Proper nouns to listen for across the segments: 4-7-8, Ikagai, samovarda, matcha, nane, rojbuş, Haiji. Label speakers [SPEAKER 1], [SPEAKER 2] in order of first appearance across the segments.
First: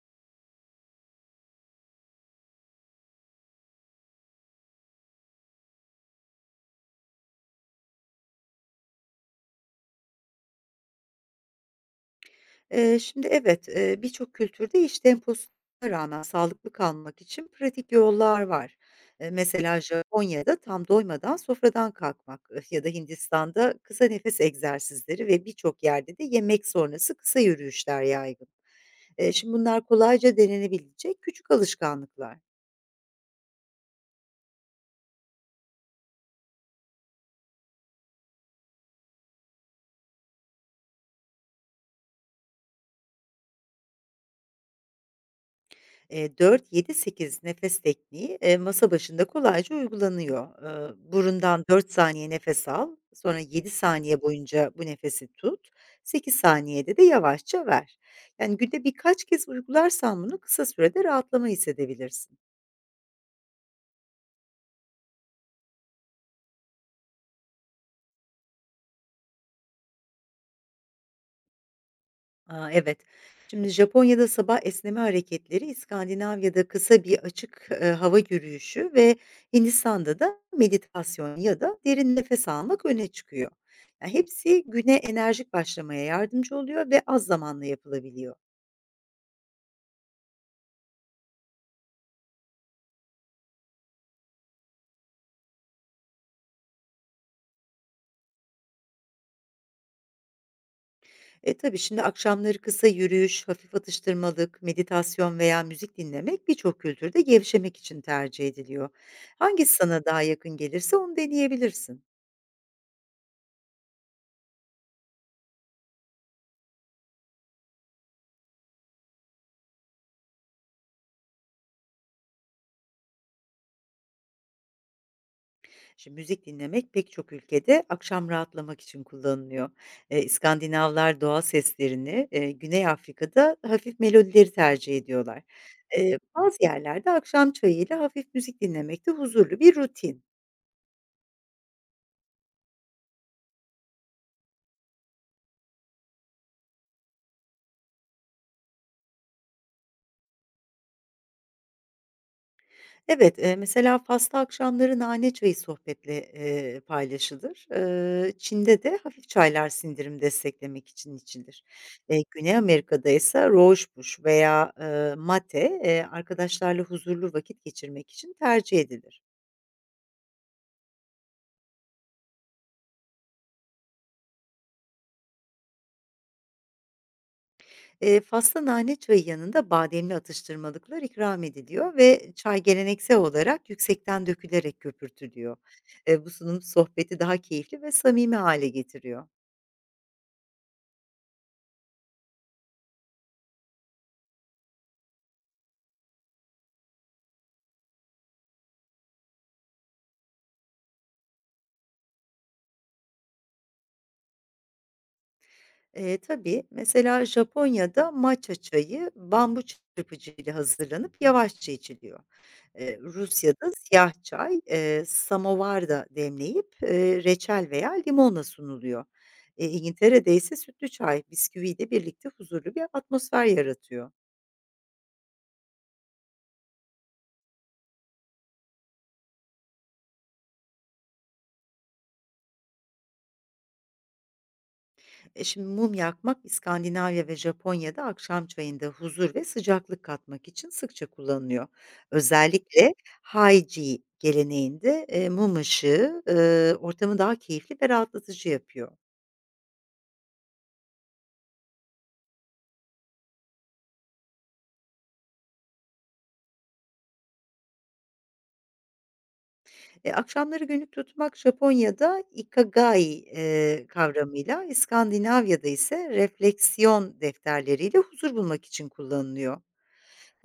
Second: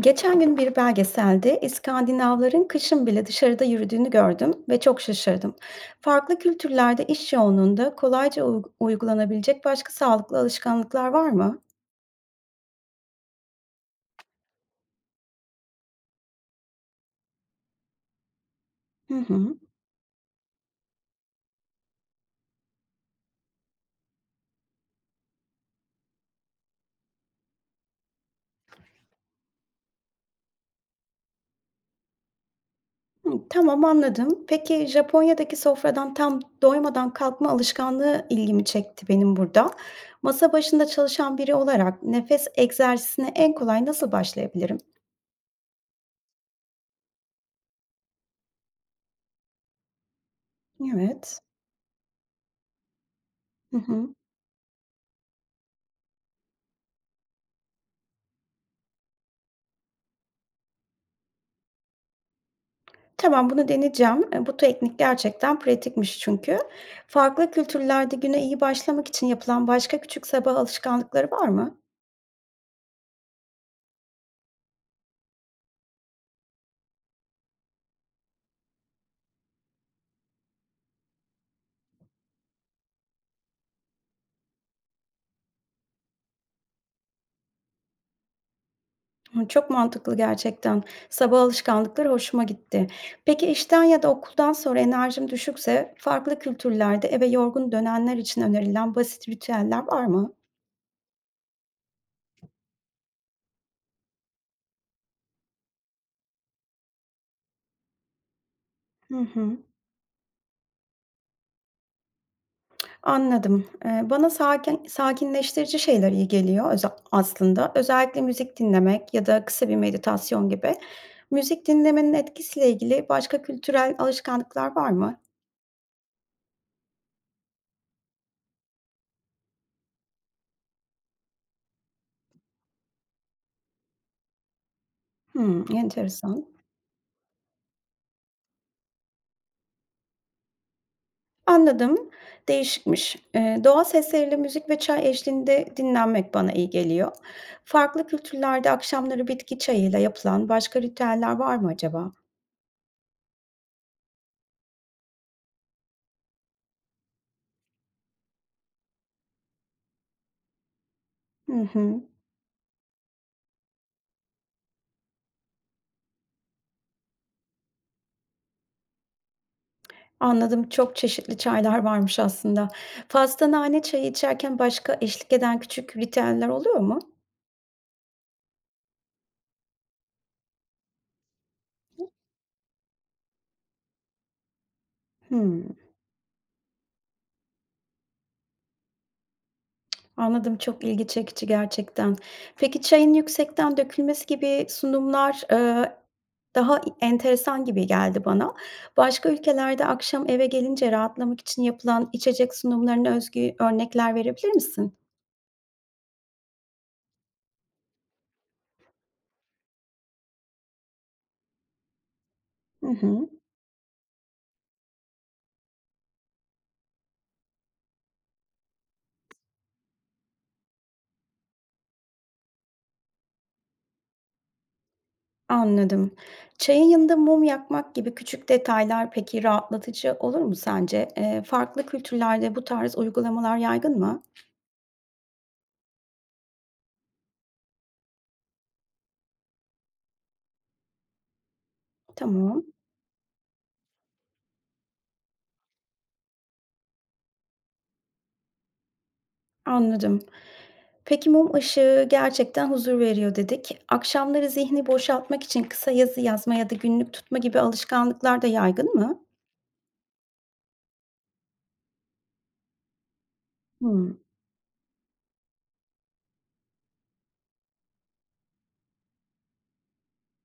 [SPEAKER 1] Geçen gün bir belgeselde İskandinavların kışın bile dışarıda yürüdüğünü gördüm ve çok şaşırdım. Farklı kültürlerde iş yoğunluğunda kolayca uygulanabilecek başka sağlıklı alışkanlıklar var mı?
[SPEAKER 2] Şimdi Evet, birçok kültürde iş temposuna rağmen sağlıklı kalmak için pratik yollar var.
[SPEAKER 1] Hı hı.
[SPEAKER 2] Mesela Japonya'da tam doymadan sofradan kalkmak ya da Hindistan'da kısa nefes egzersizleri ve birçok yerde de yemek sonrası kısa yürüyüşler yaygın. Şimdi bunlar kolayca denenebilecek küçük alışkanlıklar.
[SPEAKER 1] Hı, tamam, anladım. Peki Japonya'daki sofradan tam doymadan kalkma alışkanlığı ilgimi çekti benim burada. Masa başında çalışan biri olarak nefes egzersizine en kolay nasıl başlayabilirim?
[SPEAKER 2] 4-7-8 nefes tekniği, masa başında kolayca uygulanıyor.
[SPEAKER 1] Evet.
[SPEAKER 2] Burundan 4 saniye nefes al, sonra 7
[SPEAKER 1] Hı hı.
[SPEAKER 2] saniye boyunca bu nefesi tut, 8 saniyede de yavaşça ver. Yani günde birkaç kez uygularsan bunu kısa sürede rahatlama hissedebilirsin.
[SPEAKER 1] Tamam, bunu deneyeceğim. Bu teknik gerçekten pratikmiş çünkü. Farklı kültürlerde güne iyi başlamak için yapılan başka küçük sabah alışkanlıkları var mı?
[SPEAKER 2] A, evet. Şimdi Japonya'da sabah esneme hareketleri, İskandinavya'da kısa bir açık, hava yürüyüşü ve Hindistan'da da meditasyon ya da derin nefes almak öne çıkıyor. Ya, hepsi güne enerjik başlamaya yardımcı oluyor ve az zamanla yapılabiliyor.
[SPEAKER 1] Hıı, çok mantıklı gerçekten. Sabah alışkanlıkları hoşuma gitti. Peki işten ya da okuldan sonra enerjim düşükse farklı kültürlerde eve yorgun dönenler için önerilen basit ritüeller var mı?
[SPEAKER 2] E, tabii şimdi akşamları kısa yürüyüş, hafif atıştırmalık, meditasyon veya müzik dinlemek birçok kültürde gevşemek için tercih ediliyor.
[SPEAKER 1] Hı hı.
[SPEAKER 2] Hangisi sana daha yakın gelirse onu deneyebilirsin.
[SPEAKER 1] Anladım. Bana sakinleştirici şeyler iyi geliyor aslında. Özellikle müzik dinlemek ya da kısa bir meditasyon gibi. Müzik dinlemenin etkisiyle ilgili başka kültürel alışkanlıklar var mı?
[SPEAKER 2] Şimdi müzik dinlemek pek çok ülkede akşam rahatlamak için kullanılıyor. İskandinavlar doğa seslerini, Güney Afrika'da hafif melodileri tercih ediyorlar.
[SPEAKER 1] Hımm, enteresan.
[SPEAKER 2] Bazı yerlerde akşam çayıyla hafif müzik dinlemek de huzurlu bir rutin.
[SPEAKER 1] Anladım, değişikmiş. Doğa sesleriyle müzik ve çay eşliğinde dinlenmek bana iyi geliyor. Farklı kültürlerde akşamları bitki çayıyla yapılan başka ritüeller var mı acaba?
[SPEAKER 2] Evet, mesela Fas'ta akşamları nane çayı sohbetle, paylaşılır. Çin'de de hafif çaylar sindirim desteklemek için
[SPEAKER 1] Hı
[SPEAKER 2] içilir.
[SPEAKER 1] hı.
[SPEAKER 2] Güney Amerika'da ise rojbuş veya, mate, arkadaşlarla huzurlu vakit geçirmek için tercih edilir.
[SPEAKER 1] Anladım, çok çeşitli çaylar varmış aslında. Fazla nane çayı içerken başka eşlik eden küçük ritüeller oluyor mu?
[SPEAKER 2] Fas'ta nane çayı yanında bademli atıştırmalıklar ikram ediliyor ve çay geleneksel olarak yüksekten dökülerek köpürtülüyor.
[SPEAKER 1] Hımm,
[SPEAKER 2] Bu sunum sohbeti daha keyifli ve samimi hale getiriyor.
[SPEAKER 1] anladım, çok ilgi çekici gerçekten. Peki çayın yüksekten dökülmesi gibi sunumlar, daha enteresan gibi geldi bana. Başka ülkelerde akşam eve gelince rahatlamak için yapılan içecek sunumlarına özgü örnekler verebilir misin?
[SPEAKER 2] Tabii, mesela Japonya'da matcha çayı bambu çırpıcı ile hazırlanıp yavaşça içiliyor.
[SPEAKER 1] Hı hı.
[SPEAKER 2] Rusya'da siyah çay, samovarda demleyip, reçel veya limonla sunuluyor. İngiltere'de ise sütlü çay bisküviyle birlikte huzurlu bir atmosfer yaratıyor.
[SPEAKER 1] Anladım. Çayın yanında mum yakmak gibi küçük detaylar peki rahatlatıcı olur mu sence? Farklı kültürlerde bu tarz uygulamalar yaygın mı?
[SPEAKER 2] E, şimdi mum yakmak İskandinavya ve Japonya'da akşam çayında huzur ve sıcaklık katmak için sıkça kullanılıyor.
[SPEAKER 1] Tamam,
[SPEAKER 2] Özellikle Haiji geleneğinde mum ışığı ortamı daha keyifli ve rahatlatıcı yapıyor.
[SPEAKER 1] anladım. Peki mum ışığı gerçekten huzur veriyor dedik. Akşamları zihni boşaltmak için kısa yazı yazma ya da günlük tutma gibi alışkanlıklar da yaygın mı?
[SPEAKER 2] E, akşamları günlük tutmak Japonya'da Ikagai
[SPEAKER 1] Hmm.
[SPEAKER 2] kavramıyla, İskandinavya'da ise refleksiyon defterleriyle huzur bulmak için kullanılıyor.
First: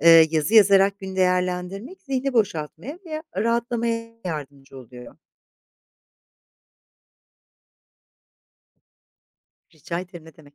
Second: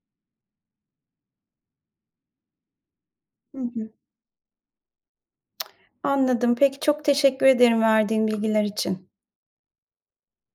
[SPEAKER 2] E, yazı yazarak gün değerlendirmek zihni boşaltmaya ve
[SPEAKER 1] Hı hı.
[SPEAKER 2] rahatlamaya yardımcı oluyor.
[SPEAKER 1] Anladım. Peki çok teşekkür ederim verdiğin bilgiler için.
[SPEAKER 2] Rica ederim, ne demek.